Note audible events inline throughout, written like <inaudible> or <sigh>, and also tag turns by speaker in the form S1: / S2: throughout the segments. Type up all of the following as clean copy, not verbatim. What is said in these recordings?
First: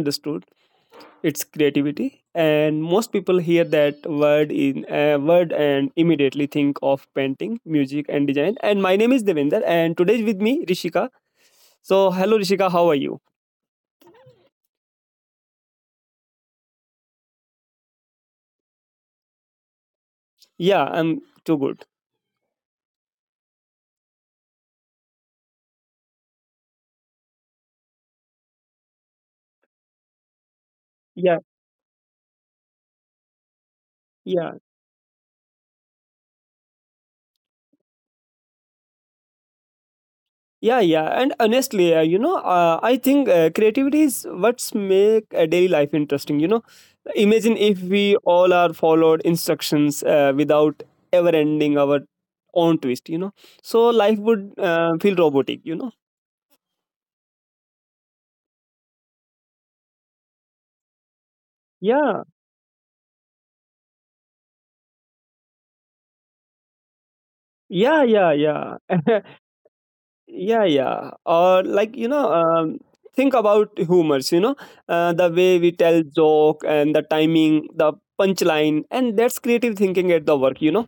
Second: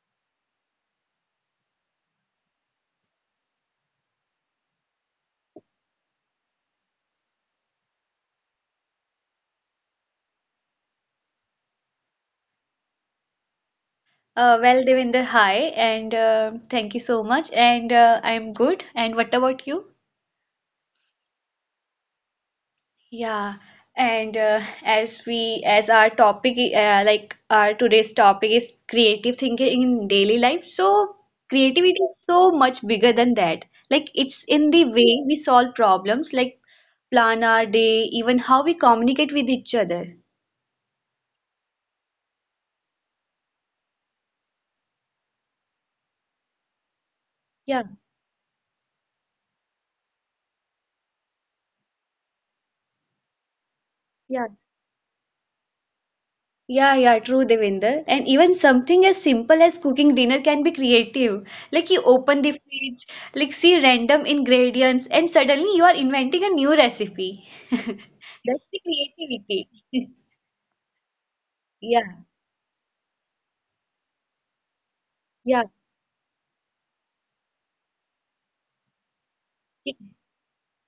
S1: misunderstood. It's creativity, and most people hear that word in word and immediately think of painting, music, and design. And my name is Devinder, and today with me Rishika. So, hello, Rishika. How are you?
S2: Well, Devinder, hi, and thank you so much. And I'm good. And what about you?
S1: Yeah, I'm too good.
S2: Yeah, and as our topic like our today's topic is creative thinking in daily life. So
S1: Yeah,
S2: creativity is so much bigger than that. Like it's
S1: yeah.
S2: in the way we solve problems, like plan our day, even how we communicate with each other.
S1: Yeah, yeah, and honestly, I think creativity is what's make daily life interesting. Imagine
S2: Yeah,
S1: if we all are followed instructions without ever ending our own twist. So life
S2: yeah.
S1: would feel robotic.
S2: Yeah, yeah, true, Devinder. And even something as simple as cooking dinner can be creative. Like you
S1: Yeah,
S2: open the fridge, like see random ingredients, and suddenly you are inventing a new recipe. <laughs>
S1: yeah, yeah,
S2: That's the
S1: yeah. <laughs>
S2: creativity. <laughs>
S1: Yeah, yeah, or like
S2: Yeah,
S1: think about humors. The way
S2: yeah.
S1: we tell joke and the timing the punchline, and that's creative thinking at the work.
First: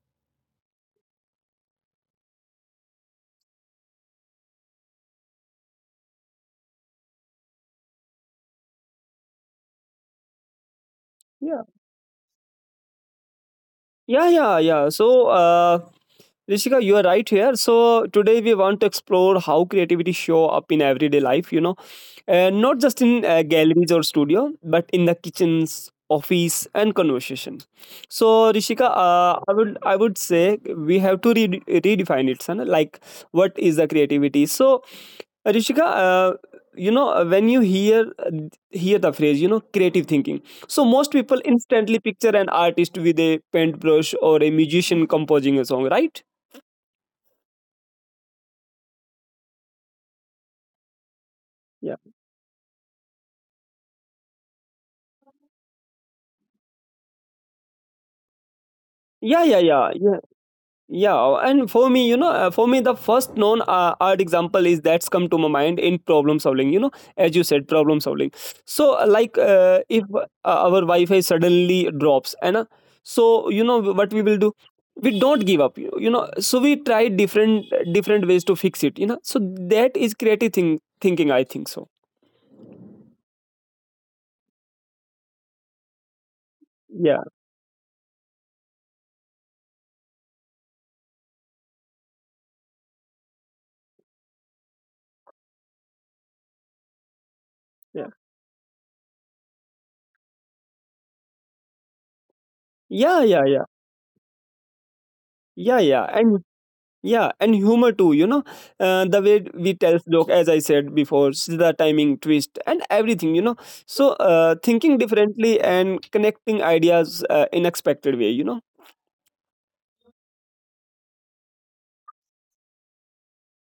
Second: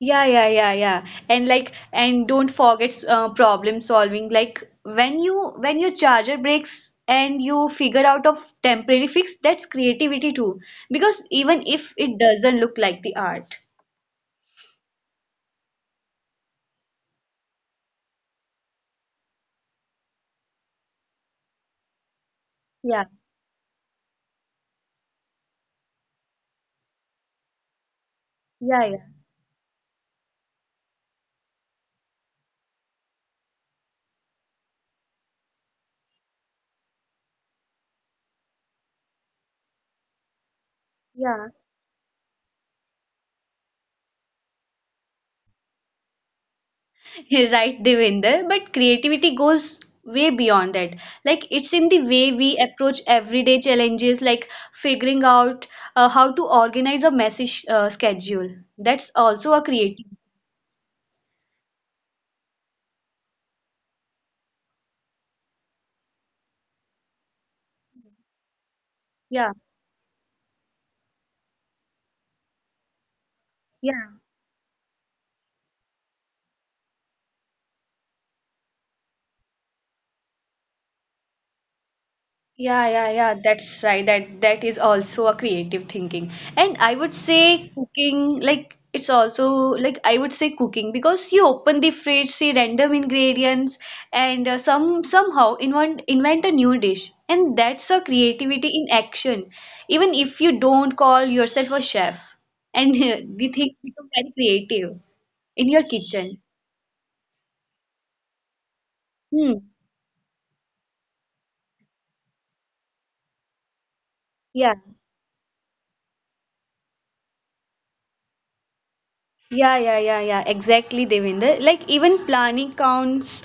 S2: Yeah, yeah, yeah, yeah. And like, and don't forget problem solving. Like when your charger breaks and you figure out of temporary fix, that's creativity too. Because
S1: Yeah,
S2: even if it doesn't look like the art.
S1: yeah, yeah, yeah. So Rishika, you are right here. So today we want to explore how creativity show up in everyday life. You know, not just in
S2: Yeah,
S1: galleries or studio, but in the kitchens, office, and conversation. So Rishika,
S2: yeah,
S1: I would say we have to redefine it, son. Like, what is the creativity? So Rishika, you know when you hear the phrase, you know, creative thinking. So most people
S2: yeah,
S1: instantly picture an artist with a paintbrush or a musician composing a song, right?
S2: <laughs> right, Devinder. But creativity goes way beyond that.
S1: Yeah,
S2: Like, it's in the way we approach everyday challenges, like figuring out how to organize a messy schedule.
S1: yeah, yeah,
S2: That's
S1: yeah,
S2: also
S1: yeah,
S2: a creative.
S1: yeah. Oh, and for me, you know, for me, the first known art example is that's come to my mind in problem solving. You know, as you said, problem solving. So, like,
S2: Yeah,
S1: if our Wi-Fi suddenly drops, and so you know what we will do,
S2: yeah.
S1: we don't give up. You know, so we try different ways to fix it. You know, so that is creative thinking. I think so.
S2: Yeah, yeah, yeah, that's right. That is also a creative thinking. And
S1: Yeah,
S2: I would say cooking, like it's also like I would say cooking because you open the fridge, see random ingredients, and somehow invent a new dish. And
S1: yeah,
S2: that's a creativity in action, even if you don't call yourself a chef. And <laughs>
S1: yeah, yeah, yeah,
S2: the thing become very creative
S1: yeah,
S2: in your
S1: yeah. And
S2: kitchen.
S1: yeah, and humor too, you know, the way we
S2: Hmm.
S1: tell joke, as I said before, the timing, twist, and everything, you know. So,
S2: Yeah,
S1: thinking differently and connecting ideas in expected way, you know.
S2: yeah, yeah, yeah, yeah. Exactly, Devinder. Like even planning counts.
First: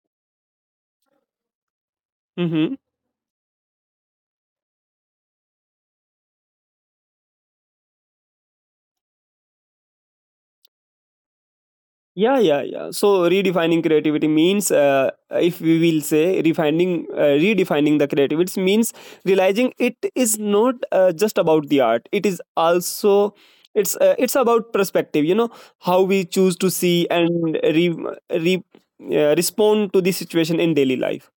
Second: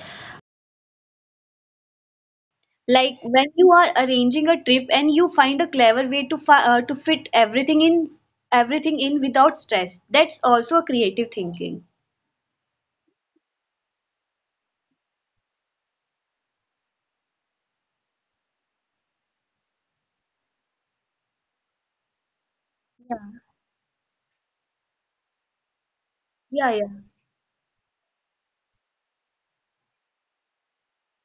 S1: Mm-hmm.
S2: Like when you are arranging a trip and you find a clever way to to fit everything in without stress. That's also a creative thinking.
S1: Yeah, yeah, yeah. So redefining creativity means, if we will say refining, redefining the creativity means realizing it is not just about the art. It is also it's about perspective. You know how we choose to
S2: Yeah, yeah.
S1: see and re, re respond to the situation in daily life.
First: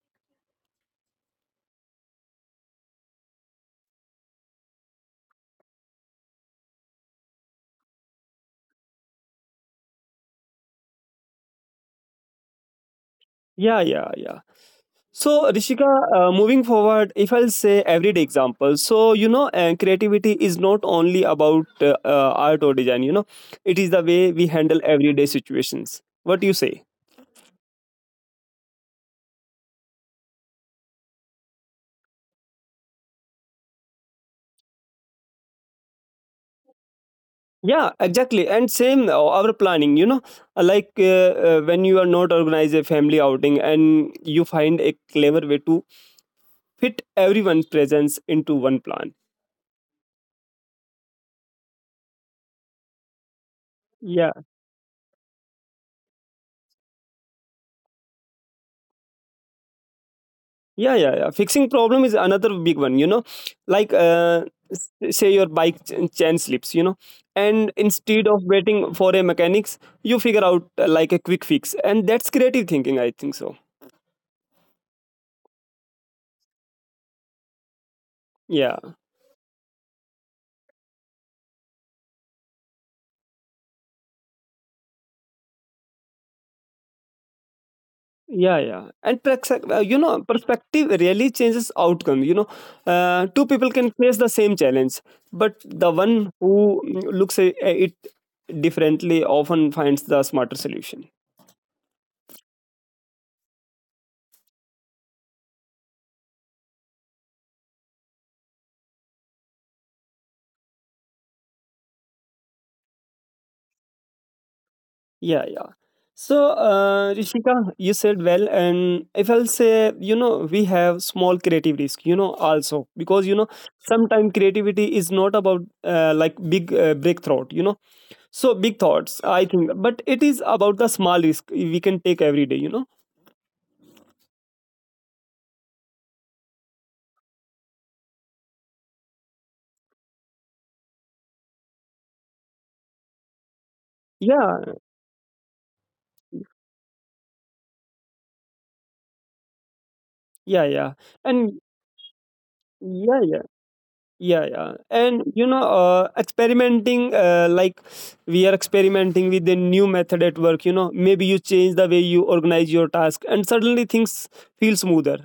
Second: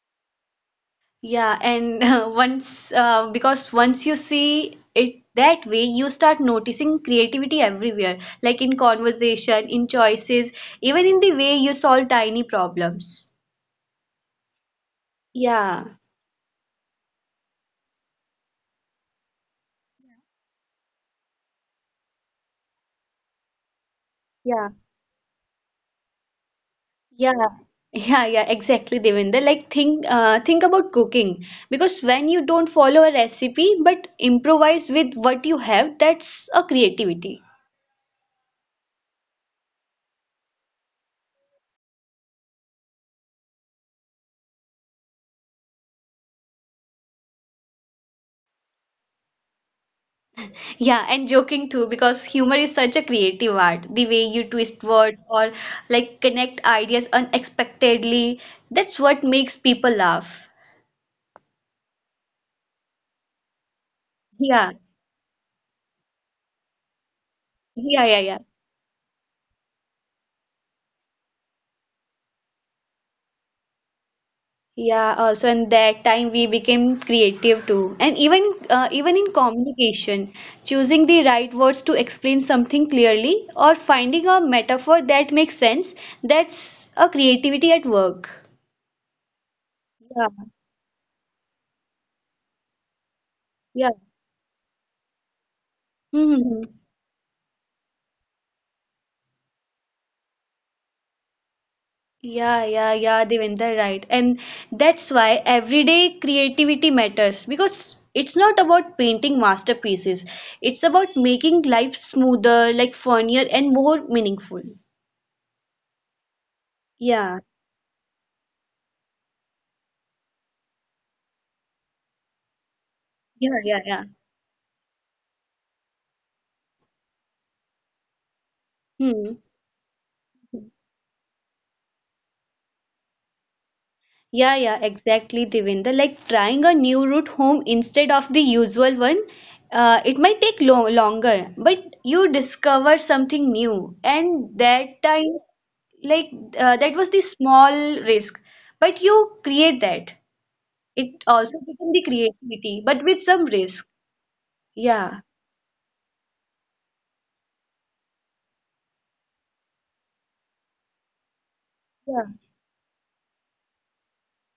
S2: Yeah, and <laughs> once because once you see it that way, you start noticing creativity everywhere, like in conversation, in choices, even in the way you solve tiny problems.
S1: Yeah, yeah, yeah. So, Rishika,
S2: Yeah,
S1: moving forward, if I'll say everyday examples, so you know, creativity is not only about art or design. You know, it is the way we
S2: yeah.
S1: handle everyday situations. What do you say?
S2: Yeah, <laughs> yeah, yeah, exactly, Devinder. Like think about cooking because when you don't follow a recipe but improvise with what you have, that's a creativity.
S1: Yeah, exactly. And same our planning. You know, Uh, like uh, when you are not organize a family outing and you find a clever way to fit everyone's presence into one plan.
S2: Yeah, and joking too because humor is such a creative art. The way
S1: Yeah.
S2: you twist words or like connect ideas unexpectedly, that's what makes people laugh.
S1: Yeah, yeah, yeah. Fixing problem is another big one. You know, like
S2: Yeah,
S1: s- say your bike chain slips. You know, and
S2: yeah, yeah,
S1: instead
S2: yeah.
S1: of waiting for a mechanics, you figure out like a quick fix, and that's creative thinking. I think so.
S2: Yeah, also in that time we became creative too. And even
S1: Yeah,
S2: even in communication, choosing the right words to explain something clearly or finding a metaphor that makes sense, that's a creativity at
S1: yeah,
S2: work.
S1: yeah. And you know,
S2: Yeah,
S1: perspective really changes outcome. You know, two people can
S2: yeah.
S1: face the same challenge, but the one
S2: Hmm.
S1: who looks at it differently often finds the smarter solution.
S2: Yeah, yeah, yeah, Devinder, right. And that's why everyday creativity matters because it's not about painting masterpieces. It's about making life smoother, like funnier and more meaningful.
S1: Yeah, yeah. So,
S2: Yeah.
S1: Rishika, you said well, and if I'll say, you know, we have small creative risk, you know, also because you know,
S2: Yeah, yeah, yeah.
S1: sometimes creativity is not about like big breakthrough, you know, so big thoughts, I think,
S2: Hmm.
S1: but it is about the small risk we can take every day, you know.
S2: Yeah, yeah, exactly, Devinder. Like trying a new route home instead of the usual one, it might take lo longer, but you discover something new,
S1: Yeah,
S2: and that time, like that was the small risk, but you create that.
S1: yeah, yeah,
S2: It
S1: and
S2: also become the creativity,
S1: yeah,
S2: but
S1: yeah.
S2: with some risk.
S1: Yeah, yeah, and you
S2: Yeah,
S1: know experimenting like we are experimenting with a new method at work, you know. Maybe you change the way you organize
S2: yeah,
S1: your task and suddenly things feel smoother.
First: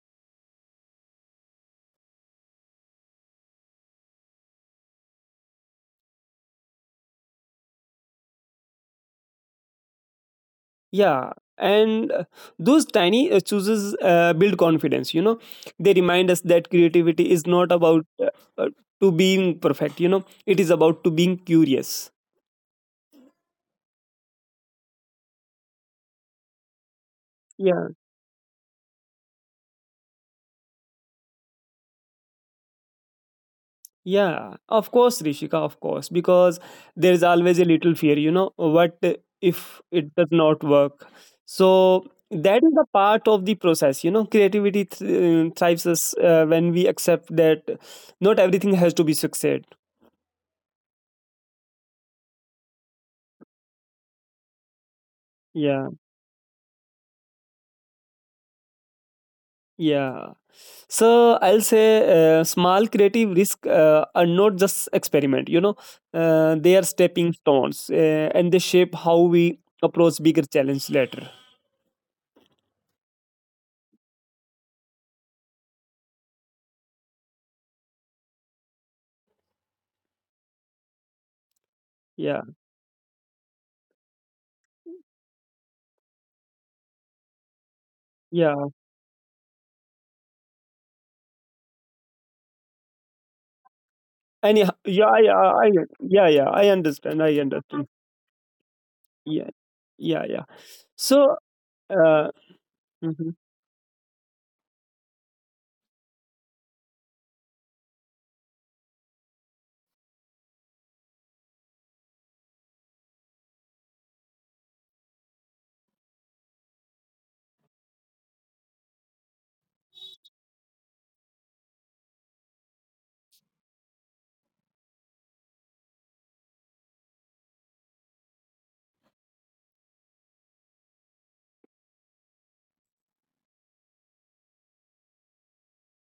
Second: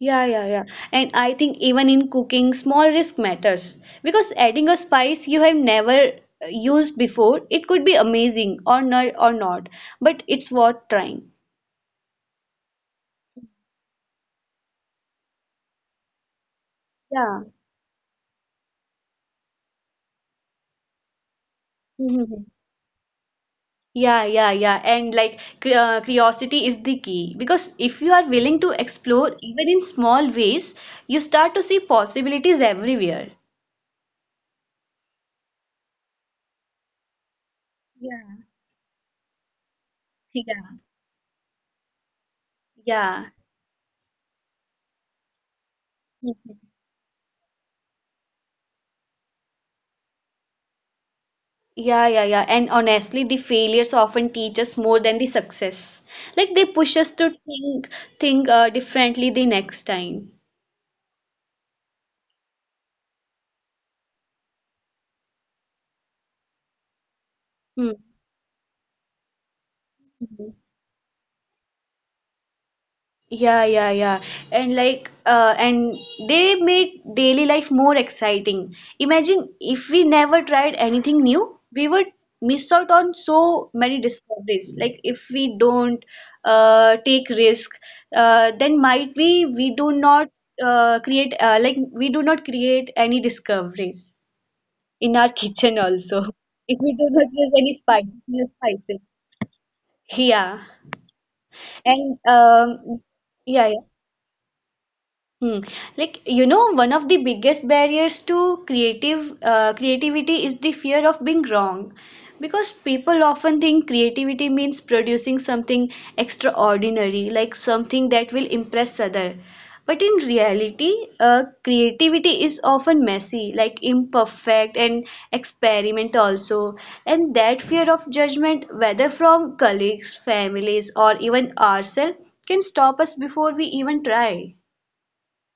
S2: yeah, yeah, yeah. And I think even in cooking, small risk matters because adding a spice you have never used before, it could be amazing or not, but it's worth
S1: Yeah,
S2: trying.
S1: and those tiny chooses build confidence, you know. They remind us that creativity is not
S2: Yeah.
S1: about uh, to being perfect, you know. It is about to being curious,
S2: Mhm. Yeah, yeah, yeah. And like curiosity is the
S1: yeah.
S2: key because if you are willing to explore even in small ways, you start to see possibilities everywhere.
S1: Yeah, of course, Rishika, of course, because there is always a little fear, you know,
S2: Yeah,
S1: what if it does not work?
S2: yeah,
S1: So that is the part of
S2: yeah.
S1: the process, you know, creativity thrives us when
S2: <laughs>
S1: we accept that not everything has to be succeed.
S2: Yeah, yeah, yeah. And honestly, the failures often teach us more than the success.
S1: Yeah.
S2: Like they push us to think differently the next time.
S1: Yeah. So I'll say small creative risk are not just experiment. You know, they are
S2: Hmm.
S1: stepping stones, and they shape how we
S2: Hmm.
S1: approach bigger challenge later.
S2: Yeah, yeah, yeah. And like, and they made daily life more exciting. Imagine if we never tried anything new, we would miss
S1: Yeah,
S2: out on so many discoveries. Like, if we don't take risk,
S1: yeah.
S2: then might we do not create like we do not create any discoveries
S1: Anyhow,
S2: in our
S1: yeah,
S2: kitchen
S1: yeah. I
S2: also. <laughs>
S1: understand.
S2: If
S1: I
S2: we do not
S1: understand.
S2: use any spice, new
S1: Yeah,
S2: spices.
S1: yeah, yeah.
S2: Yeah,
S1: So, uh,
S2: and
S1: mm-hmm.
S2: yeah. Yeah. Hmm. Like you know, one of the biggest barriers to creative creativity is the fear of being wrong, because people often think creativity means producing something extraordinary, like something that will impress others. But in reality, creativity is often messy, like imperfect and experiment also. And that fear of judgment, whether from colleagues, families, or even ourselves, can stop us before we even try.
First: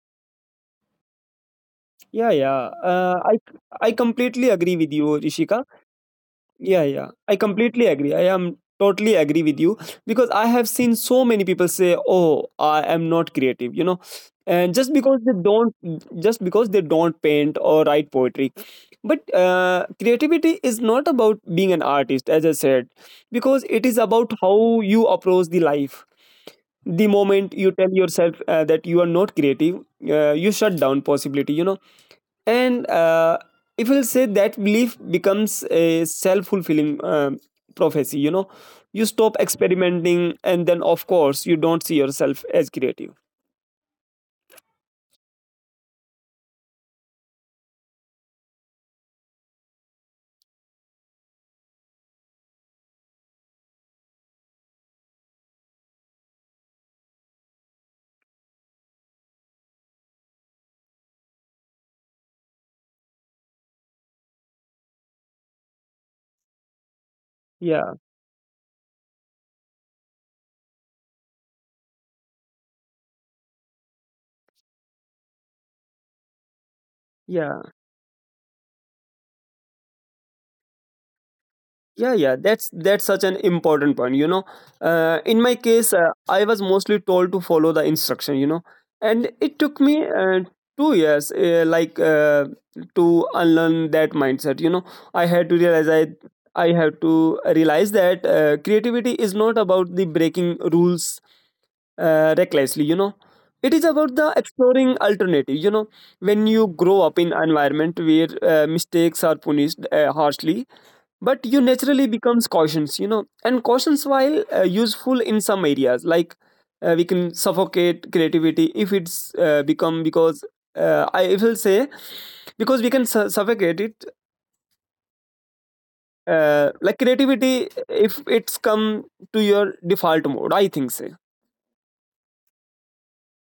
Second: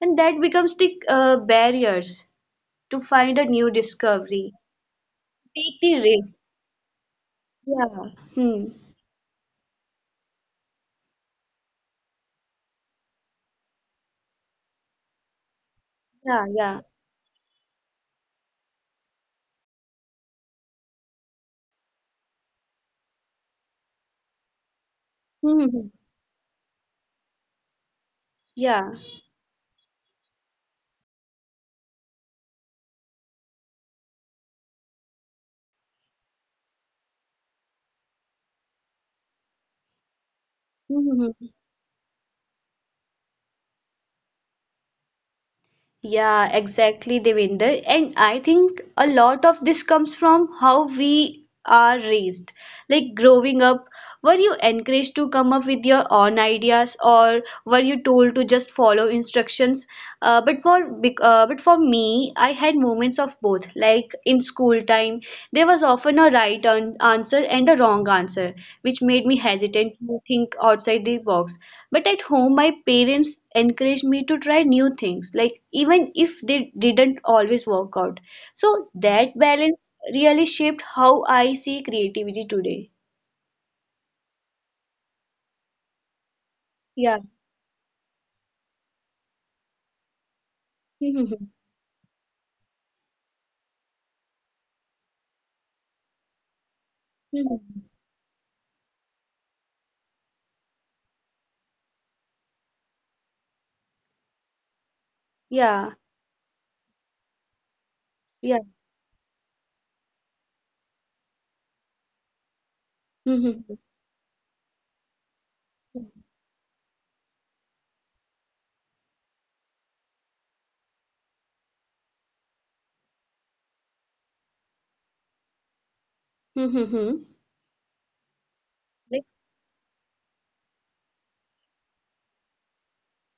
S2: And that becomes the barriers
S1: Yeah, yeah.
S2: to
S1: I
S2: find a new
S1: I completely
S2: discovery.
S1: agree with you, Rishika.
S2: Take the risk.
S1: Yeah, yeah. I completely
S2: Yeah.
S1: agree. I am
S2: Hmm.
S1: totally agree with you because I have seen so many people say, "Oh, I am not creative," you know, and
S2: Yeah,
S1: just
S2: yeah.
S1: because they don't paint or write poetry. But creativity is not about being an artist, as I said, because it is about how you approach the
S2: Hmm.
S1: life. The moment you tell yourself
S2: Yeah.
S1: that you are not creative, you shut down possibility. You know, and if we will say that belief becomes a self-fulfilling prophecy, you know. You stop experimenting, and then of
S2: Hmm.
S1: course you don't see yourself as creative.
S2: Yeah, exactly, Devinder. And I think a lot of this comes from how we are raised. Like growing up, were you encouraged to come up with your own ideas, or were you told to just follow instructions? But for me, I had moments of both. Like in school time, there was often a right answer and a wrong answer,
S1: Yeah,
S2: which made me hesitant to think outside the box. But at home, my parents encouraged me to try new things, like even if they didn't always work out.
S1: yeah,
S2: So that balance really shaped how I see creativity today.
S1: yeah, yeah. That's such an important point, you know. In my case,
S2: Yeah.
S1: I was mostly told to follow the instruction, you know, and it took me 2 years to unlearn that mindset, you know. I had to realize I have to
S2: <laughs>
S1: realize that creativity is not about the breaking rules recklessly, you know. It is about the exploring
S2: Yeah.
S1: alternative, you know. When you grow up in environment
S2: Yeah.
S1: where mistakes are punished harshly, but you naturally becomes cautious, you know. And
S2: <laughs>
S1: cautions while useful in some areas, like we can suffocate creativity if it's become because I will say because we can suffocate it
S2: Hmm, hmm,
S1: like
S2: hmm.
S1: creativity if it's come to your default mode, I think so.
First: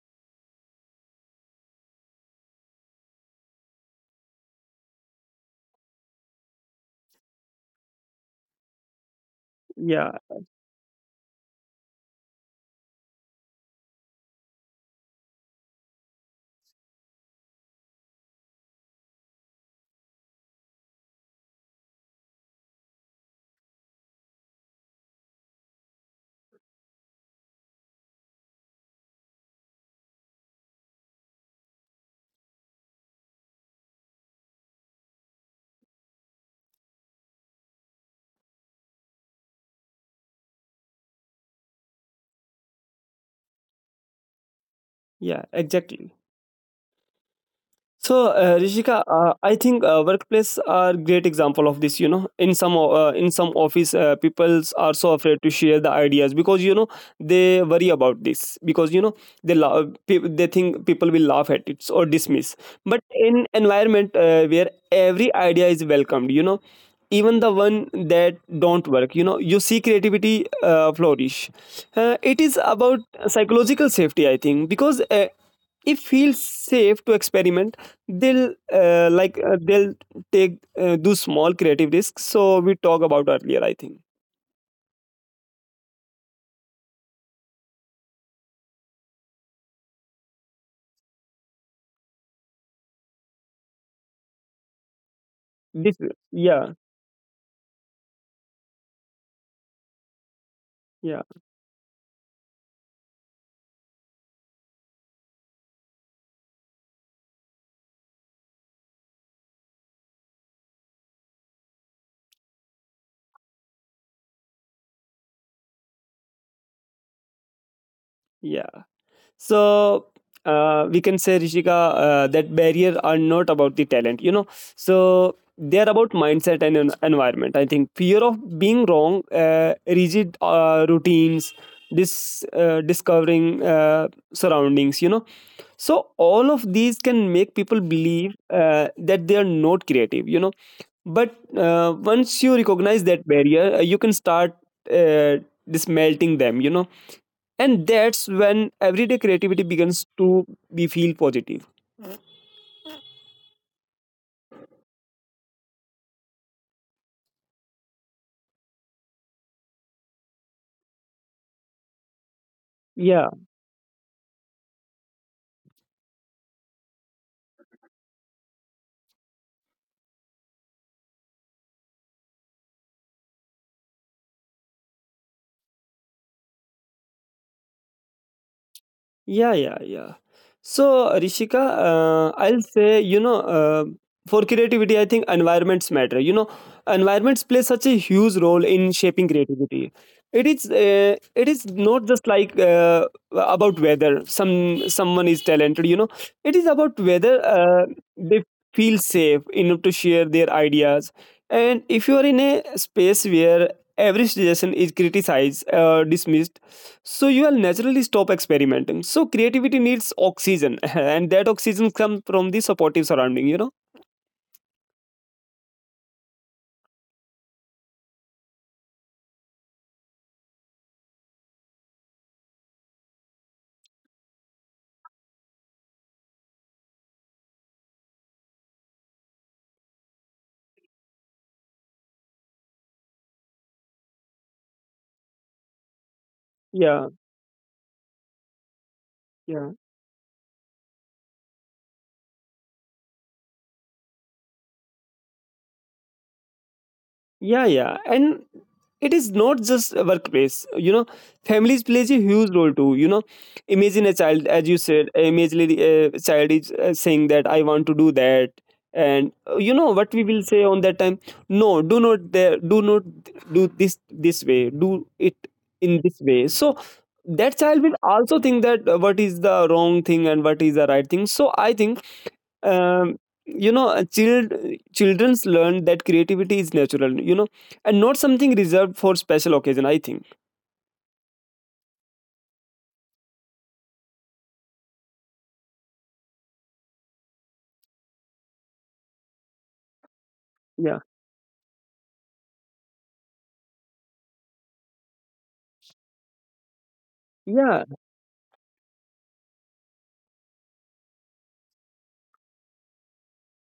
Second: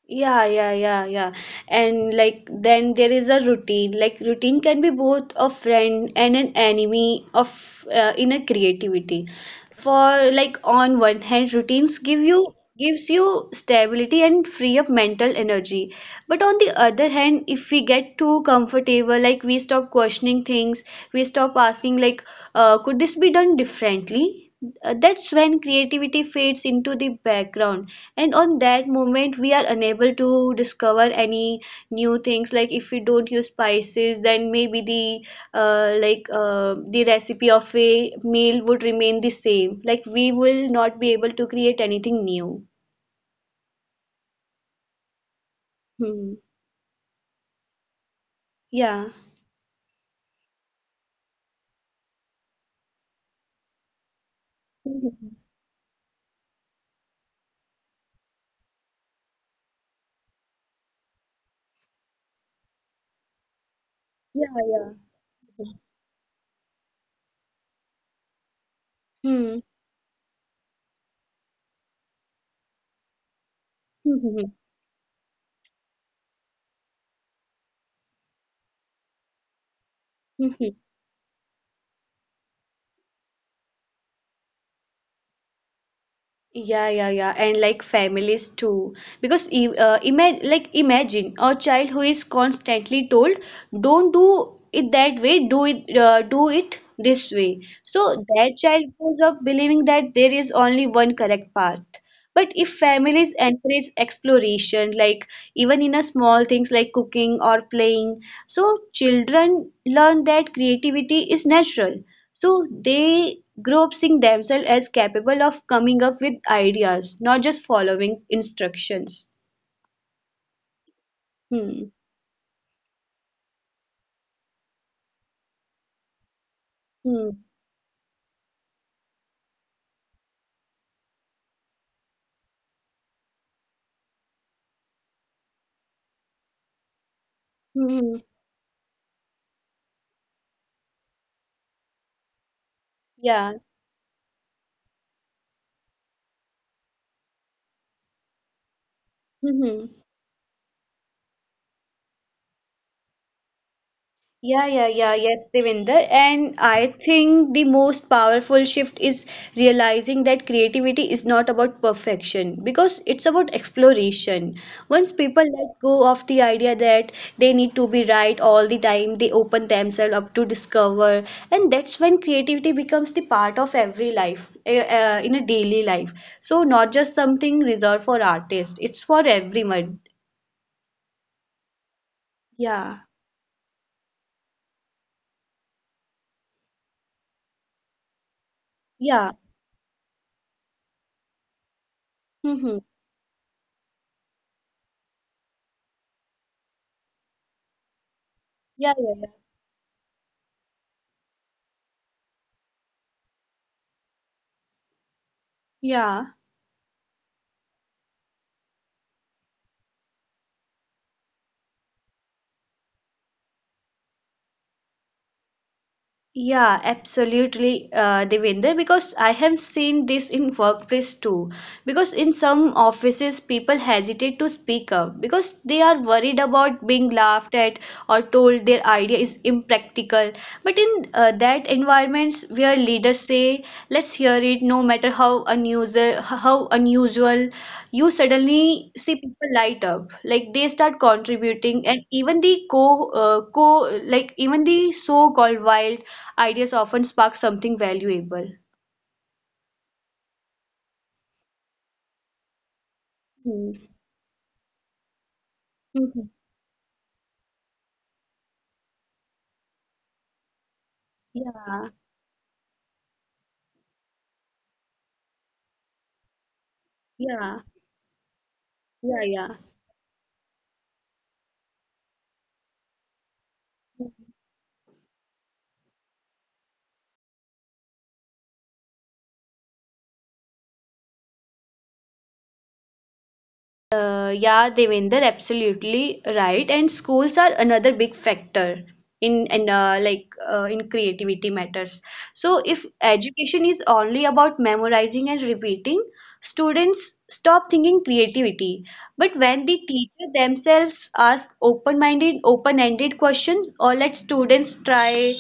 S2: Yeah, yeah, yeah, yeah. And like then there is a routine. Like routine can be both a friend and an enemy of inner creativity.
S1: Yeah,
S2: For like on one hand, routines gives you stability and free up mental energy. But on the other hand, if we get too comfortable, like we stop questioning things, we stop asking like, could this be done differently? That's when creativity fades into the background and on that moment we are unable to discover any new things like if we don't use spices then maybe the recipe of a meal would remain the same like we will not be able to create anything new.
S1: yeah, exactly.
S2: Hmm.
S1: So, Rishika,
S2: Yeah.
S1: I think workplace are great example of this. You know, in in some office, people are
S2: <laughs>
S1: so afraid to
S2: Mhm.
S1: share the ideas because you know they worry about this because you know they think people will laugh at it or dismiss. But in environment where
S2: Yeah,
S1: every idea is welcomed, you know, even the one that don't work, you know, you
S2: yeah.
S1: see creativity flourish. It is about psychological safety, I think, because. It feels safe to experiment they'll they'll
S2: Hmm. <laughs>
S1: take do small creative risks, so we talked about earlier, I think
S2: Yeah, yeah, yeah, and like families too, because imagine a child who is constantly told, "Don't do it that way, do
S1: this.
S2: it this
S1: Yeah,
S2: way." So that child grows up believing that there is only one correct path.
S1: yeah,
S2: But if families encourage exploration, like even in a small things like cooking or playing, so children learn that creativity is natural so they grew up seeing themselves as capable of coming up with ideas, not just following instructions.
S1: yeah. So we
S2: Hmm.
S1: can say Rishika, that barrier are not about the talent, you know. So they are about mindset and
S2: Hmm.
S1: environment, I think. Fear of being wrong, rigid routines, this discovering surroundings, you know. So all of these can make
S2: Hmm.
S1: people
S2: Hmm.
S1: believe that they are not creative, you know. But once you recognize that
S2: Yeah.
S1: barrier, you can start uh, dismelting them, you know. And that's when everyday creativity
S2: Hmm. Hmm.
S1: begins to be feel positive.
S2: Yeah, yeah, yeah, yes, Devinder. And I think the most powerful shift is realizing that creativity is not about perfection because it's about exploration. Once people let go of the idea that they need to be right all the time, they open themselves up to discover, and that's when creativity becomes the part of every life, in a daily life. So, not just something reserved for artists, it's for
S1: Yeah, yeah, yeah.
S2: everyone.
S1: So, Rishika, I'll say,
S2: Yeah,
S1: you know, for creativity, I think environments matter. You know, environments play such a huge role in shaping
S2: yeah.
S1: creativity. It is not just like
S2: Mm-hmm.
S1: about whether someone is talented. You know, it is about whether they
S2: Yeah, yeah,
S1: feel
S2: yeah.
S1: safe enough to share their ideas. And if you are in a space where every suggestion is criticized,
S2: Yeah.
S1: dismissed, so you will naturally stop experimenting. So creativity needs oxygen, <laughs> and that oxygen comes from the supportive surrounding. You know.
S2: Yeah, absolutely, Devinder, because I have seen this in workplace too. Because in some offices, people hesitate to speak up because they are worried about being laughed at or told their idea is impractical. But in that environments where leaders say, "Let's hear it," no matter how unusual,
S1: Yeah.
S2: you suddenly see people light up. Like
S1: Yeah.
S2: they start contributing, and even the co, co, like even the so-called wild ideas often spark something valuable.
S1: Yeah, yeah. And it is not just a workplace. You know, families plays a huge role
S2: Hmm.
S1: too. You know, imagine a child, as you said,
S2: Mhm.
S1: imagine a child is saying that I want to do that. And you know what we will say
S2: Yeah,
S1: on that time? No, do not there, do not do this way. Do it in this
S2: yeah,
S1: way. So that child
S2: yeah,
S1: will
S2: yeah.
S1: also think that what is the wrong thing and what is the right thing. So I think um, you know children's learn that creativity is natural, you know, and not something reserved for special occasion, I think.
S2: Yeah, Devinder, absolutely right. And schools are another big factor in and in creativity matters.
S1: Yeah,
S2: So if education is only about memorizing and repeating, students stop thinking creativity. But
S1: yeah,
S2: when the teacher themselves ask open-minded, open-ended questions or let students try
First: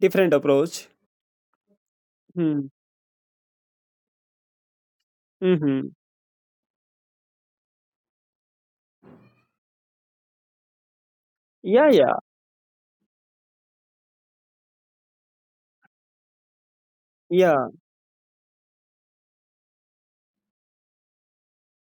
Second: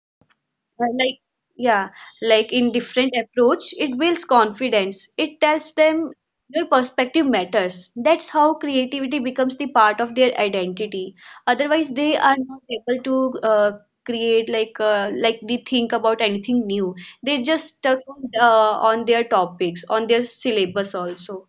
S1: different
S2: Uh,
S1: approach.
S2: like yeah like in
S1: Hmm.
S2: different approach it builds confidence it tells
S1: Mm-hmm.
S2: them your perspective matters that's how creativity becomes the part of their identity
S1: Yeah, yeah,
S2: otherwise they are not able to uh, create like they think about anything new
S1: yeah.
S2: they just stuck on their topics on their syllabus also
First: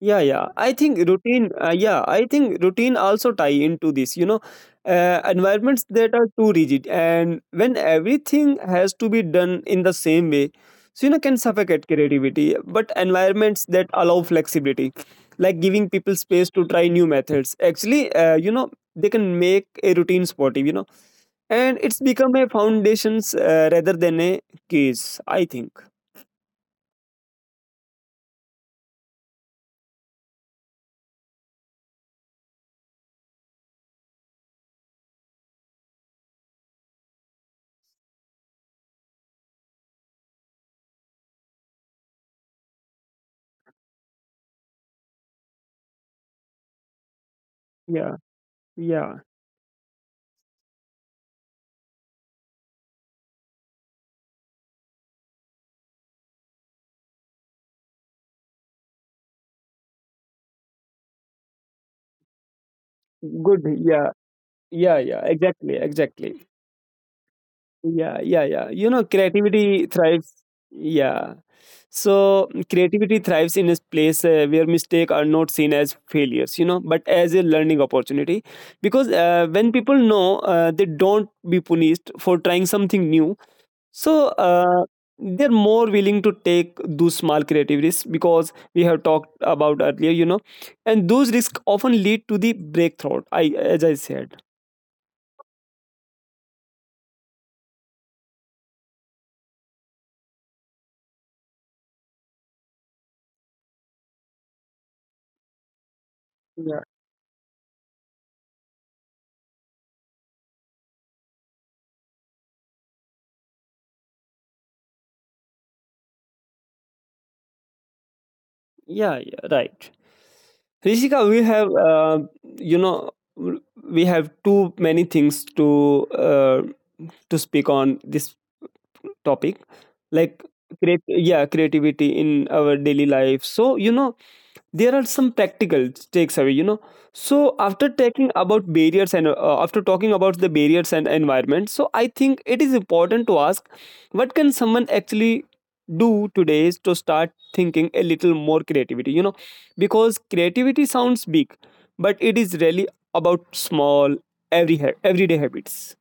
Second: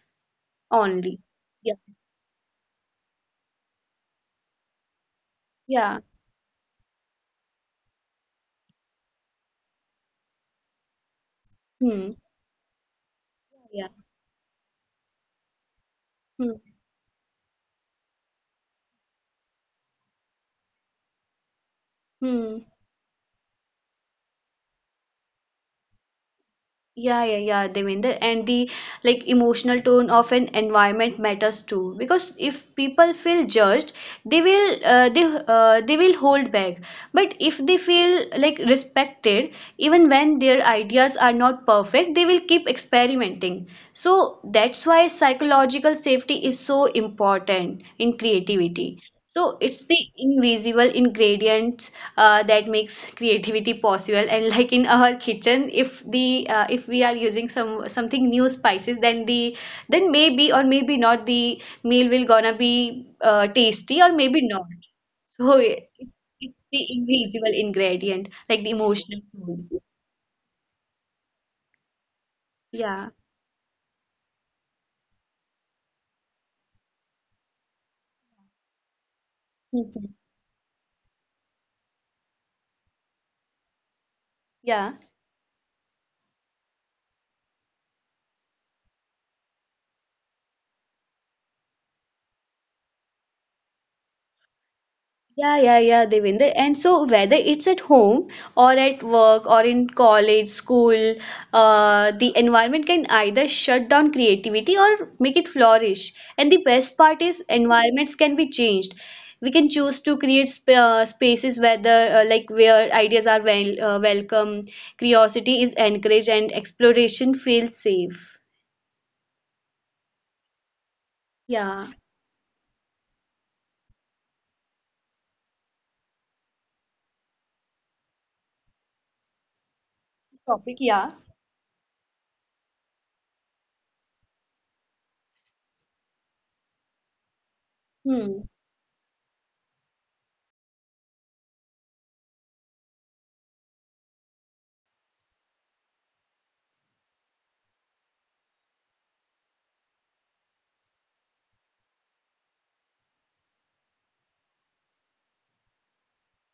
S1: Yeah, yeah. I think
S2: only.
S1: routine,
S2: Yeah,
S1: yeah, I think routine also tie into this, you know, environments
S2: yeah.
S1: that are too rigid, and when everything has to be done in the same way, so, you know, can suffocate
S2: Hmm.
S1: creativity. But environments
S2: Yeah.
S1: that allow flexibility, like giving people space
S2: Hmm.
S1: to try new methods, actually, you know, they can make a routine sportive, you know, and it's become a
S2: Hmm.
S1: foundations rather than a case, I think.
S2: Yeah, yeah, yeah, Devinder. And the like emotional tone of an environment matters too. Because if people feel judged, they will hold back. But if they feel like respected, even when their ideas are not perfect, they will keep experimenting. So that's why psychological safety is so important in
S1: Yeah,
S2: creativity.
S1: yeah.
S2: So it's the invisible ingredients that makes creativity possible. And like in our kitchen, if the if we are using some something new spices, then the then maybe or maybe not the meal will gonna be tasty
S1: Good.
S2: or maybe
S1: Yeah,
S2: not.
S1: yeah,
S2: So
S1: yeah.
S2: it,
S1: Exactly,
S2: it's the
S1: exactly.
S2: invisible ingredient,
S1: Yeah,
S2: like the
S1: yeah, yeah.
S2: emotional
S1: You know,
S2: food.
S1: creativity thrives. Yeah. So
S2: Yeah.
S1: creativity thrives in a place where mistakes are not seen as failures, but as a learning opportunity. Because when
S2: Mhm.
S1: people know they don't be punished for trying something new, so
S2: Yeah.
S1: they're more willing to take those small creative risks because we have talked about earlier, you know, and those risks often lead to the breakthrough. As I said,
S2: Yeah, yeah, yeah, Devinder. And so whether it's at home or at work or in college, school, the environment can either shut down creativity or make it flourish. And the best
S1: yeah,
S2: part is environments can be changed. We can choose to create sp spaces whether like where ideas are welcome, curiosity is encouraged, and exploration feels safe.
S1: yeah, yeah, right. Rishika, we
S2: Yeah.
S1: have, you know, we have too many things to speak on this topic,
S2: Topic,
S1: like
S2: yeah.
S1: create, yeah, creativity in our daily life. So you know, there are some practical takes away, you know. So after
S2: Hmm.
S1: talking about barriers and after talking about the barriers and environment, so I think it is important to ask what can someone actually do today is to start thinking a little more creativity, you know, because creativity sounds big but it is really about small everyday habits.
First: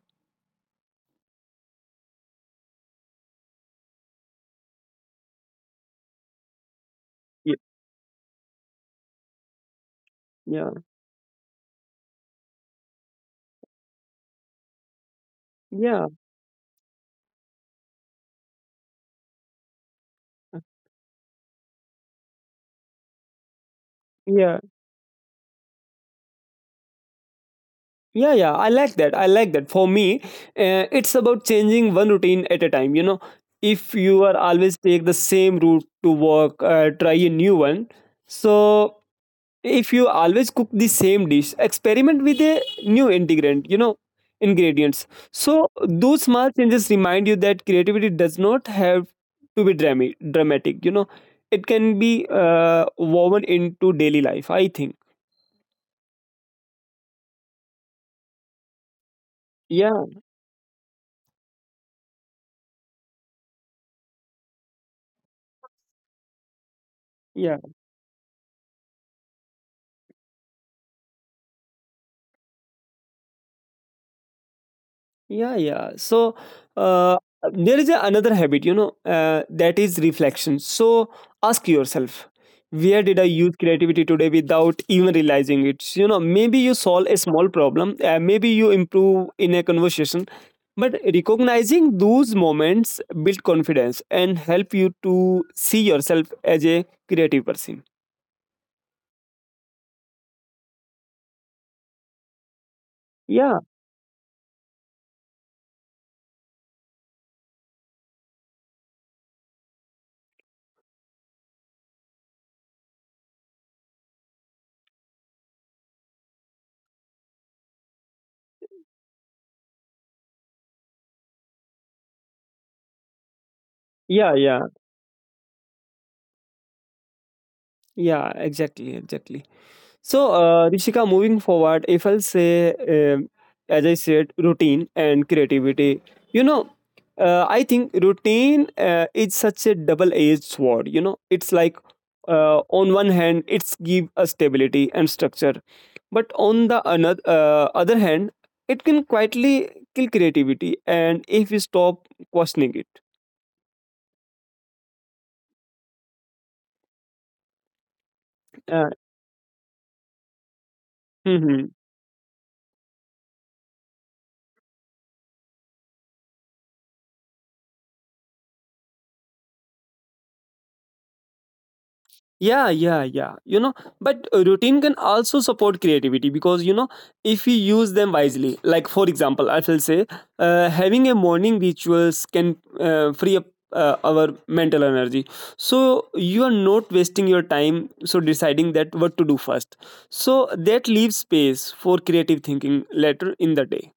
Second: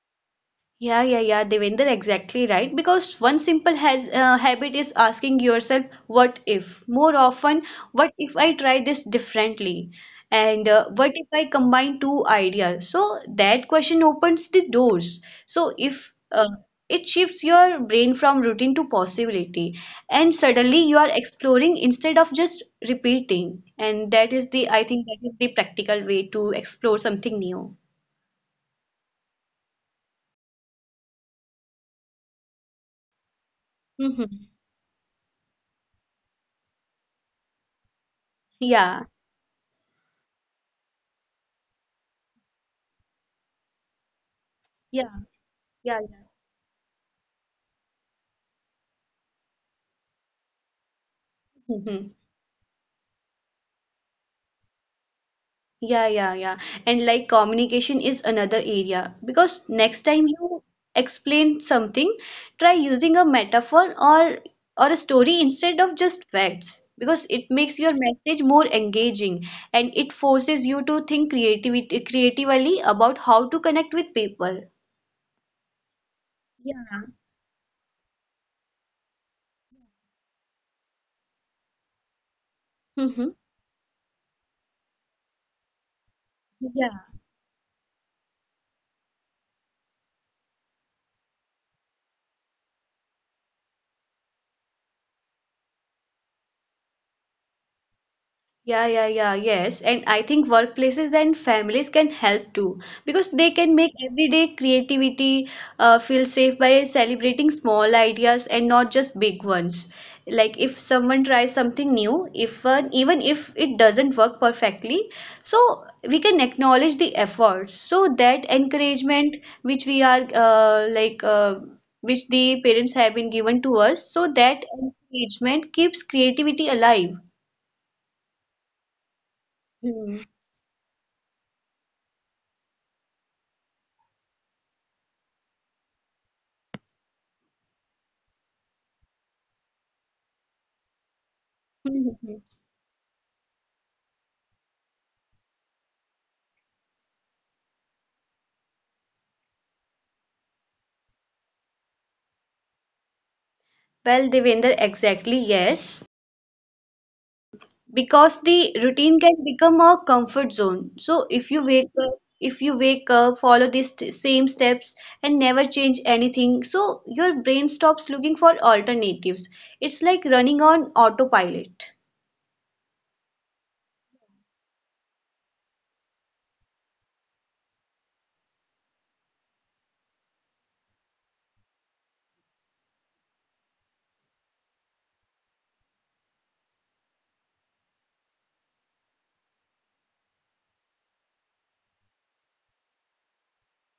S2: Yeah, yeah, yeah, Devender, exactly right. Because one simple has habit is asking yourself, "What if?" More
S1: Yeah,
S2: often, "What if I try this differently?" And
S1: yeah,
S2: "What if I combine two ideas?" So that question opens the doors. So
S1: yeah,
S2: if It shifts your brain from routine to possibility, and suddenly you are exploring instead of just repeating. And
S1: yeah.
S2: I think, that is the practical way to explore something new.
S1: Yeah, yeah, I like that. I like that. For me, it's about changing one routine at a time. You know, if you are
S2: Hmm.
S1: always take the same route to work, try a new one. So
S2: Yeah,
S1: if you always cook the same dish, experiment with a new ingredient. You know, ingredients.
S2: yeah,
S1: So
S2: yeah, yeah.
S1: those small changes remind you that creativity does not have to be dramatic. Dramatic. You know, it can
S2: Mhm.
S1: be woven into daily life, I think.
S2: Yeah, yeah, yeah. And like communication is another area because next
S1: Yeah.
S2: time you explain something, try using a metaphor or a story instead of just facts because it
S1: Yeah.
S2: makes your message more engaging and it forces you to think creativity creatively about how to connect with people.
S1: Yeah, yeah. So
S2: Yeah.
S1: uh, there is a, another habit, you know, that is reflection. So ask yourself, where did I
S2: Mm-hmm.
S1: use creativity today without even realizing it? You know, maybe you solve a small problem, maybe you improve in a conversation, but recognizing those moments build confidence and help you to see yourself as a creative person.
S2: Yeah, yeah, yeah, yes. And I think workplaces and families can help too because they can
S1: Yeah,
S2: make everyday creativity feel safe by celebrating small ideas and not just big ones. Like if someone tries something new, if even if it doesn't work perfectly, so we can acknowledge the efforts. So that encouragement which we are like which the parents have been given to us, so
S1: yeah,
S2: that
S1: yeah,
S2: encouragement keeps creativity alive.
S1: yeah, exactly, exactly.
S2: Hmm.
S1: So, Rishika, moving forward, if I'll say, as I said, routine and creativity, you know, I think routine is such a double edged sword. You know, it's like
S2: Mhm, mhm.
S1: on one hand, it's give us stability and structure, but on the another, other hand, it can quietly kill creativity and if we stop questioning it.
S2: Well, Devender, exactly, yes. Because the
S1: Uh,
S2: routine can become a comfort zone. So
S1: mm-hmm.
S2: if you wake up, follow these same steps and never change anything, so your brain stops looking for alternatives. It's like running on autopilot.
S1: Yeah, yeah, yeah. You know, but a routine can also support creativity because, you know, if you use them wisely, like for example, I will say having a morning rituals can free up our mental energy. So you are not wasting your time. So deciding that what to do first. So that leaves space for creative thinking later in the day.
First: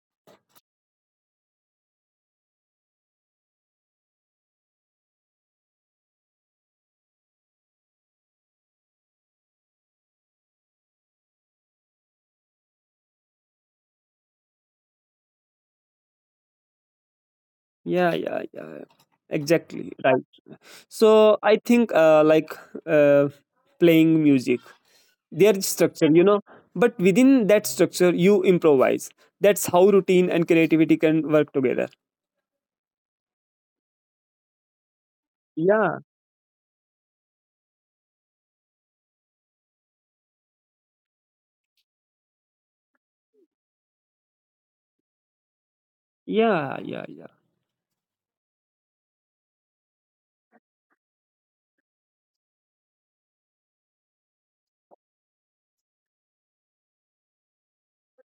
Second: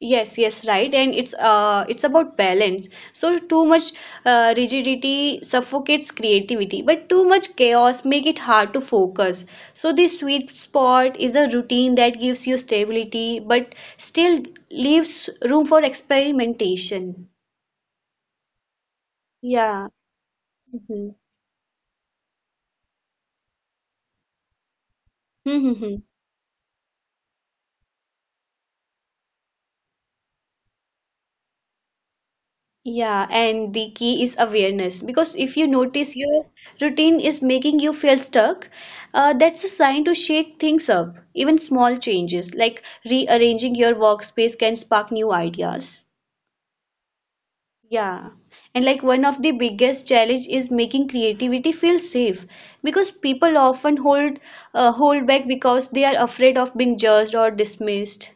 S2: Yes, yes, right. And it's about balance. So too much rigidity suffocates creativity, but too much chaos make it hard to focus. So the sweet spot is a routine that gives you stability, but still leaves room for experimentation.
S1: Yeah, yeah, yeah.
S2: Yeah.
S1: Exactly. Right.
S2: Mm-hmm.
S1: So I think like uh, playing music there is
S2: Mm-hmm.
S1: structure, you know, but within that structure you improvise. That's how routine and creativity can work together.
S2: Yeah, and the key is awareness because if you
S1: Yeah,
S2: notice your routine is making you feel stuck, that's a sign to shake things up. Even small changes like rearranging your workspace can spark new ideas.
S1: yeah, yeah, yeah,
S2: Yeah. And like one of the biggest challenge is making creativity feel safe because people often hold back because they are afraid of being judged or dismissed.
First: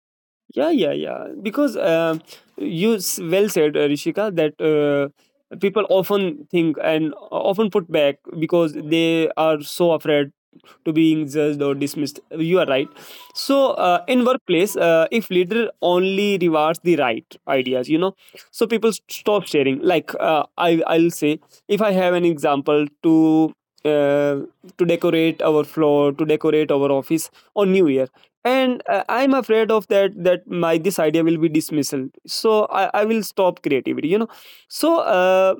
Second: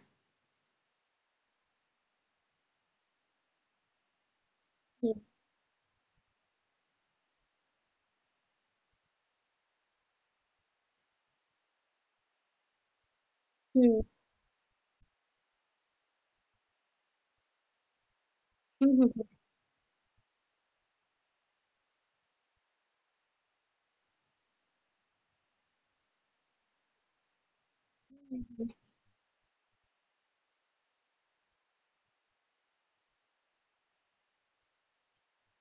S1: yeah, yeah, yeah, because you well said, Rishika, that
S2: Hmm.
S1: people often think and often put back because they are so afraid to being judged or dismissed. You are right. So in workplace, if leader only rewards the right ideas, you know, so people
S2: Hmm. <laughs>
S1: stop sharing. Like I'll say, if I have an example uh, to decorate our floor, to decorate our office on new year, and I'm afraid of that that my this idea will be dismissal, so I will stop creativity, you know. So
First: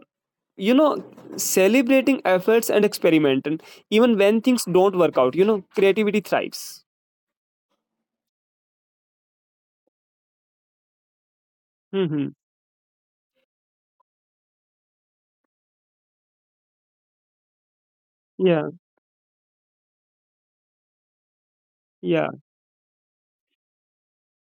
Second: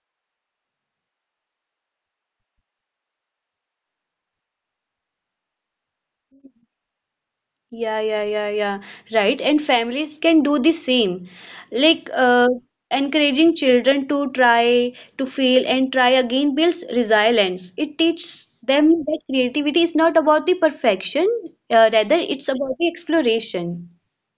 S1: you know celebrating efforts and experimenting, even when things don't work out, you know creativity thrives.
S2: Yeah, yeah, yeah, yeah. Right. And families can do the same. Like
S1: Mm-hmm.
S2: uh, Encouraging children to try, to fail, and try again builds resilience. It teaches
S1: Yeah,
S2: them that creativity is not about the perfection, rather,
S1: yeah.
S2: it's about the exploration.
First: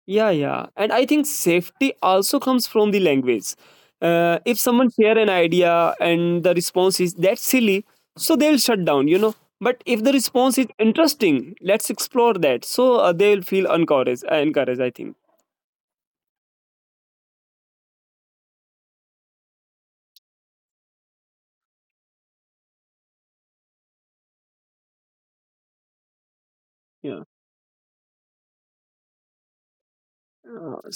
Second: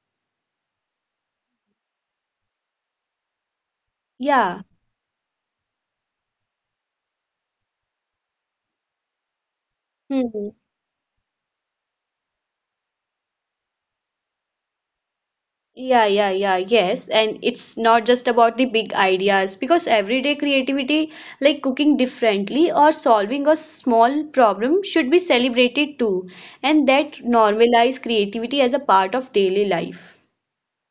S1: Yeah, yeah. And I think safety also comes from the language. If
S2: Yeah.
S1: someone share an idea and the response is that's silly, so they'll shut down, you know. But if the
S2: Hmm.
S1: response is interesting, let's explore that. So they'll feel encouraged, encouraged, I think.
S2: Yeah, yeah, yeah, yes. And it's not just about the big ideas because everyday creativity, like cooking differently or solving a small problem, should be celebrated too. And that
S1: Yeah.
S2: normalize creativity as a part of daily life.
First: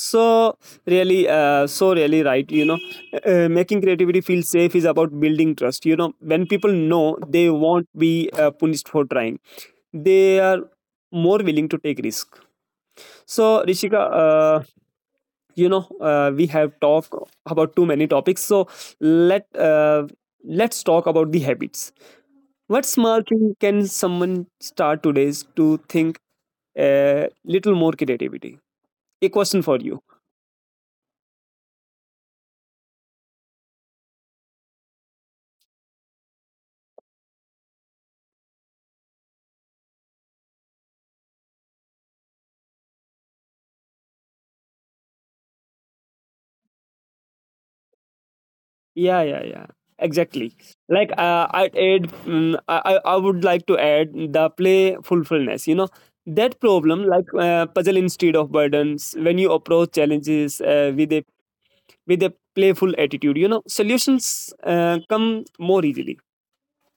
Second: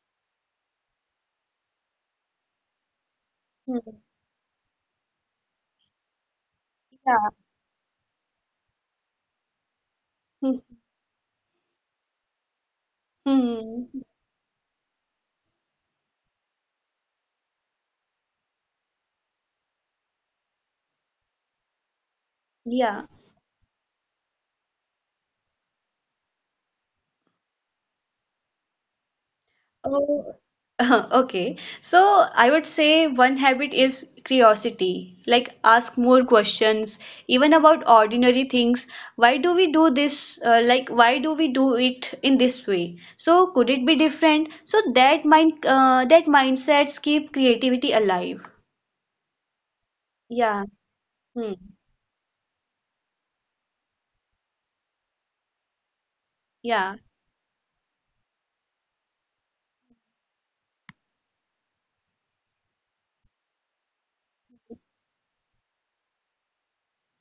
S1: So really so really right, you know. Making
S2: Hmm.
S1: creativity feel safe is about building trust, you know. When people know
S2: Yeah.
S1: they won't be punished for trying, they
S2: Hmm.
S1: are more willing to take risk. So
S2: Hmm.
S1: Rishika, you know, we have talked about too many topics. So let uh, let's talk about the habits. What
S2: Yeah.
S1: small thing can someone start today to think a little more creativity? A question for you.
S2: Oh, <laughs> okay. So I would say one habit is curiosity, like ask more questions, even about ordinary things. Why do we do this? Why do we do it in this way? So could it be different? So that that mindsets keep creativity alive.
S1: Yeah, yeah, yeah. Exactly.
S2: Yeah.
S1: Like
S2: Hmm.
S1: I'd add, I would like to add the playfulness. You know, that
S2: Yeah.
S1: problem, like puzzle instead of burdens. When you approach challenges with a playful attitude, you know, solutions come more easily.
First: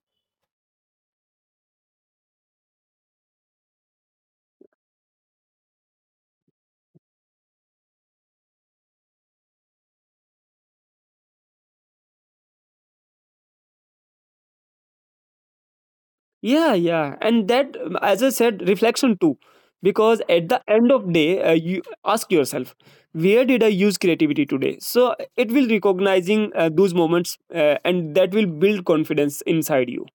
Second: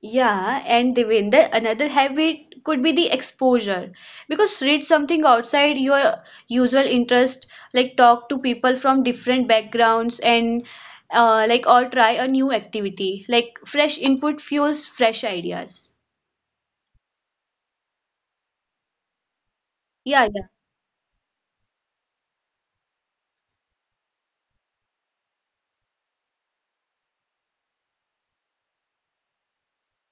S2: Yeah, and Devin, the another habit could be the exposure because read something outside your usual interest, like talk to people from different backgrounds and or try a new activity. Like fresh input fuels fresh ideas.
S1: Yeah, yeah, and that, as I said, reflection too, because
S2: Yeah, yeah.
S1: at the end of day, you ask yourself, where did I use creativity today? So it will recognizing those moments, and that will build confidence inside you.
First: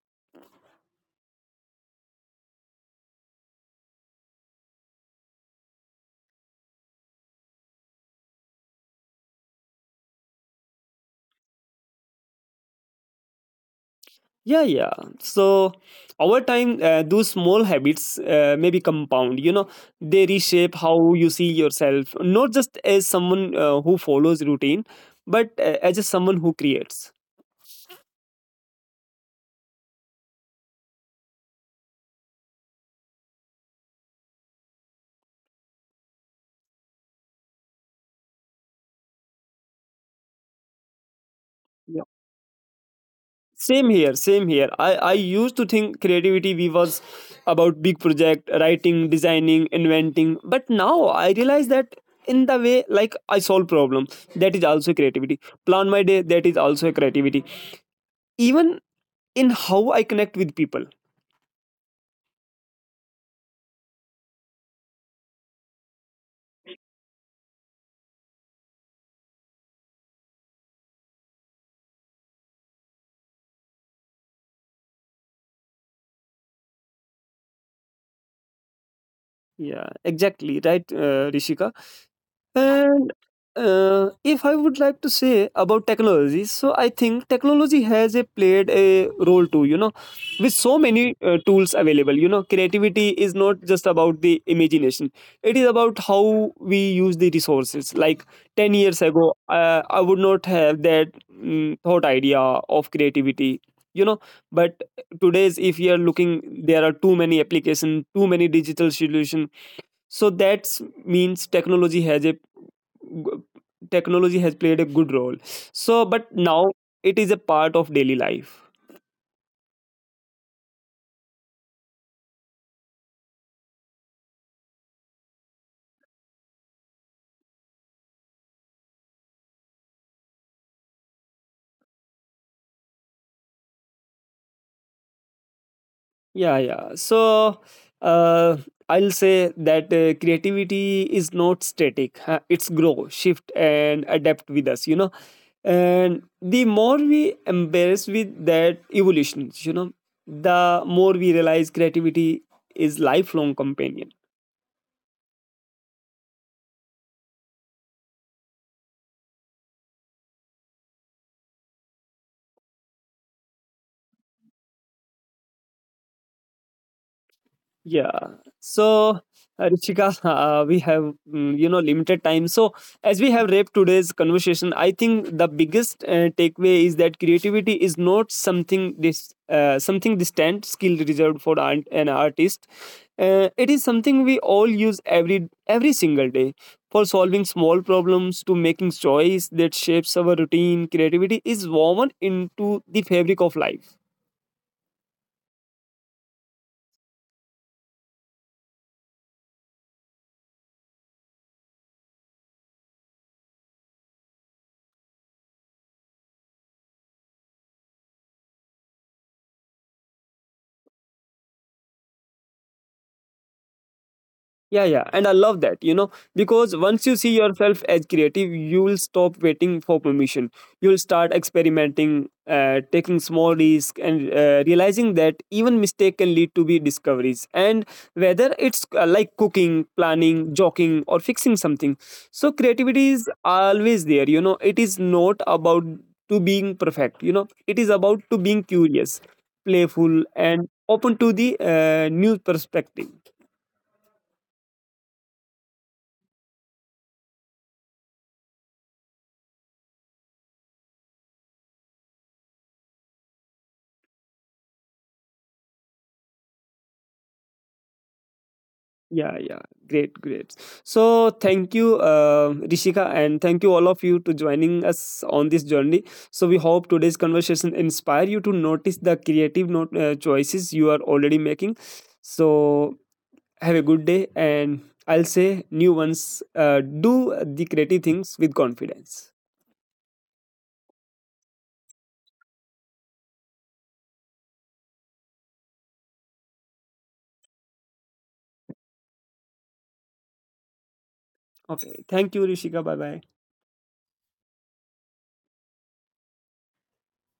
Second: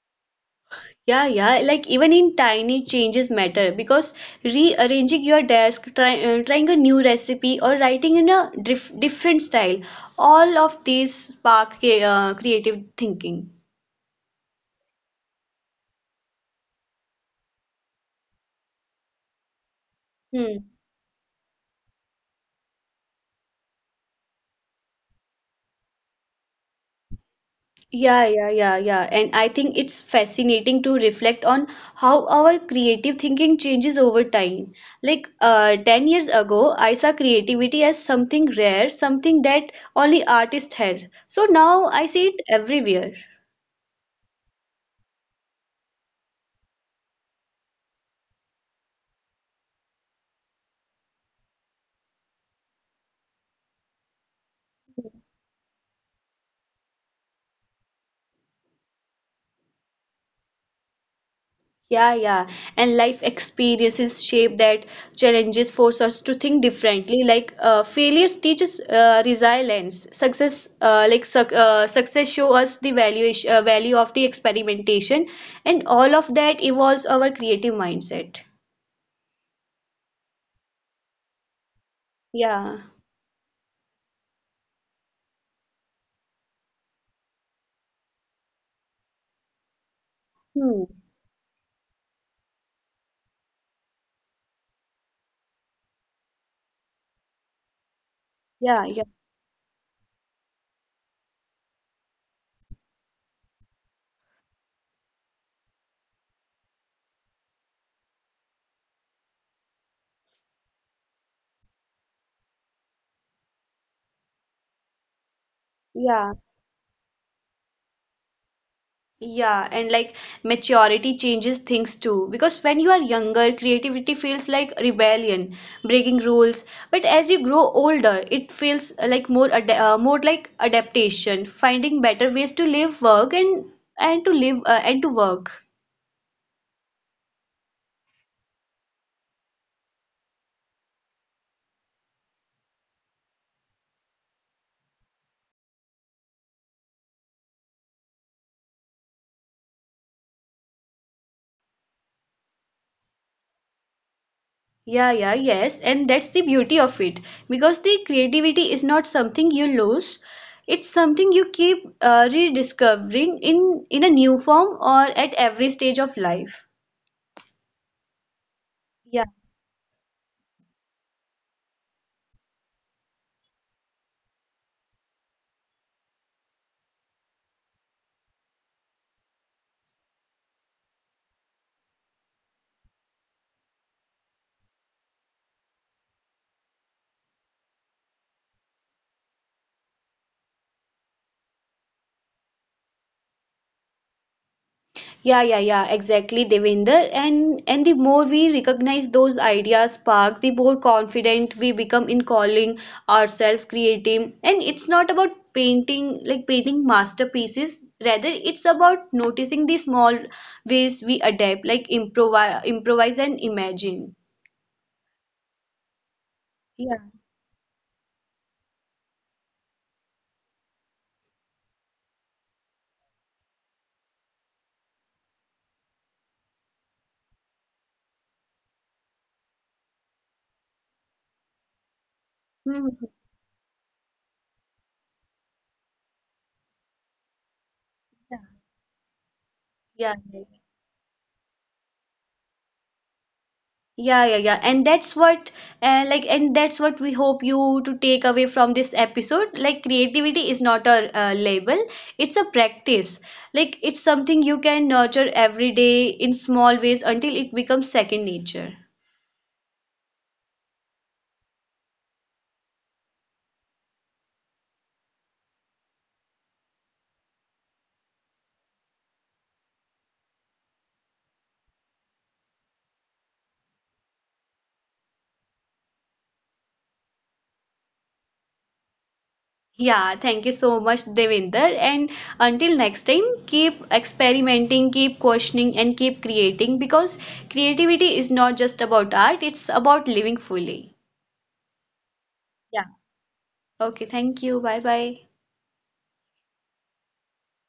S2: Yeah, yeah, like even in tiny changes matter because rearranging your desk, trying a new recipe, or writing in a different style, all of these spark creative thinking.
S1: Yeah, yeah. So over time those small habits maybe compound, you know. They
S2: Hmm.
S1: reshape how you see yourself, not just as someone who follows routine but as a someone who creates.
S2: Yeah, yeah, yeah, yeah. And I think it's fascinating to reflect on how our creative thinking changes over time. 10 years ago, I saw creativity as something rare, something that only artists had. So now I
S1: Yeah,
S2: see it everywhere.
S1: same here, same here. I used to think creativity we was about big project, writing, designing, inventing, but now I realize that in the way like I solve problem, that is also creativity. Plan my day, that is also a creativity. Even in how I connect with people.
S2: Yeah, yeah. And life experiences shape that challenges force us to think differently. Failures teach us resilience. Success, like suc Success, show us value of the experimentation, and all of that evolves our creative mindset.
S1: Yeah, exactly right, Rishika.
S2: Yeah.
S1: And if I would like to say about technology, so I think technology has a played a role too. You know, with so
S2: Hmm.
S1: many tools available, you know, creativity is not just about the imagination. It is about how we use the resources. Like ten
S2: Yeah.
S1: years
S2: Yeah.
S1: ago, I would not have that thought idea of creativity. You know, but today's if you are looking, there are too many application, too many digital solution, so that means technology has played a good role. So but
S2: Yeah.
S1: now it is a part of daily life.
S2: Yeah, and like maturity changes things too. Because when you are younger, creativity feels like rebellion, breaking rules. But as you grow older, it feels like more ad more like adaptation, finding better ways to live, work, and to live and to work.
S1: Yeah, yeah. So uh, I'll say that creativity is not static. Huh? It's grow, shift, and adapt with us. You know, and the more we embrace with that evolution, you know, the more we realize creativity is lifelong companion.
S2: Yeah, yeah, yes, and that's the beauty of it. Because the creativity is not something you lose. It's something you keep rediscovering in a new form or at every stage of life.
S1: Yeah. So, Ruchika, <laughs> we have you know, limited time. So, as we have wrapped today's conversation, I think the biggest takeaway is that creativity is not something distant skill reserved for art, an artist. It is something we all use every single day for solving small problems to making choice that shapes our routine. Creativity is woven into the fabric of life.
S2: Yeah, yeah, yeah, exactly, Devinder. And the more we recognize those ideas spark, the more confident we become in calling ourselves creative. And it's not about painting masterpieces. Rather, it's about noticing the small ways we adapt, like improvise and imagine.
S1: Yeah, yeah, and I love that, you know, because
S2: Yeah.
S1: once you see yourself as creative, you'll stop waiting for permission. You'll start experimenting, taking small risks, and realizing that even mistake can lead to be discoveries. And whether it's like cooking, planning, joking, or fixing something, so
S2: Hmm, hmm, hmm.
S1: creativity is always there. You know, it is not about to being perfect. You know, it is about to being curious,
S2: Yeah.
S1: playful,
S2: Yeah.
S1: and open to the new perspective.
S2: Yeah, yeah, yeah. And and that's what we hope you to take away from this episode. Like, creativity is not a label, it's a practice. Like, it's something you can nurture every day in small ways until it becomes second nature.
S1: Yeah, yeah. Great, great. So thank you, Rishika, and thank you all of you to joining us on this journey. So we hope today's conversation inspire you to notice the creative not- choices you are already making. So have a good day, and I'll say new ones. Do the creative things with confidence.
S2: Yeah, thank you so much, Devinder. And until next time, keep experimenting, keep questioning, and keep creating because creativity is not just about art, it's about living fully.
S1: Okay thank you Rishika bye
S2: Yeah.
S1: Bye
S2: Okay, thank you. Bye bye.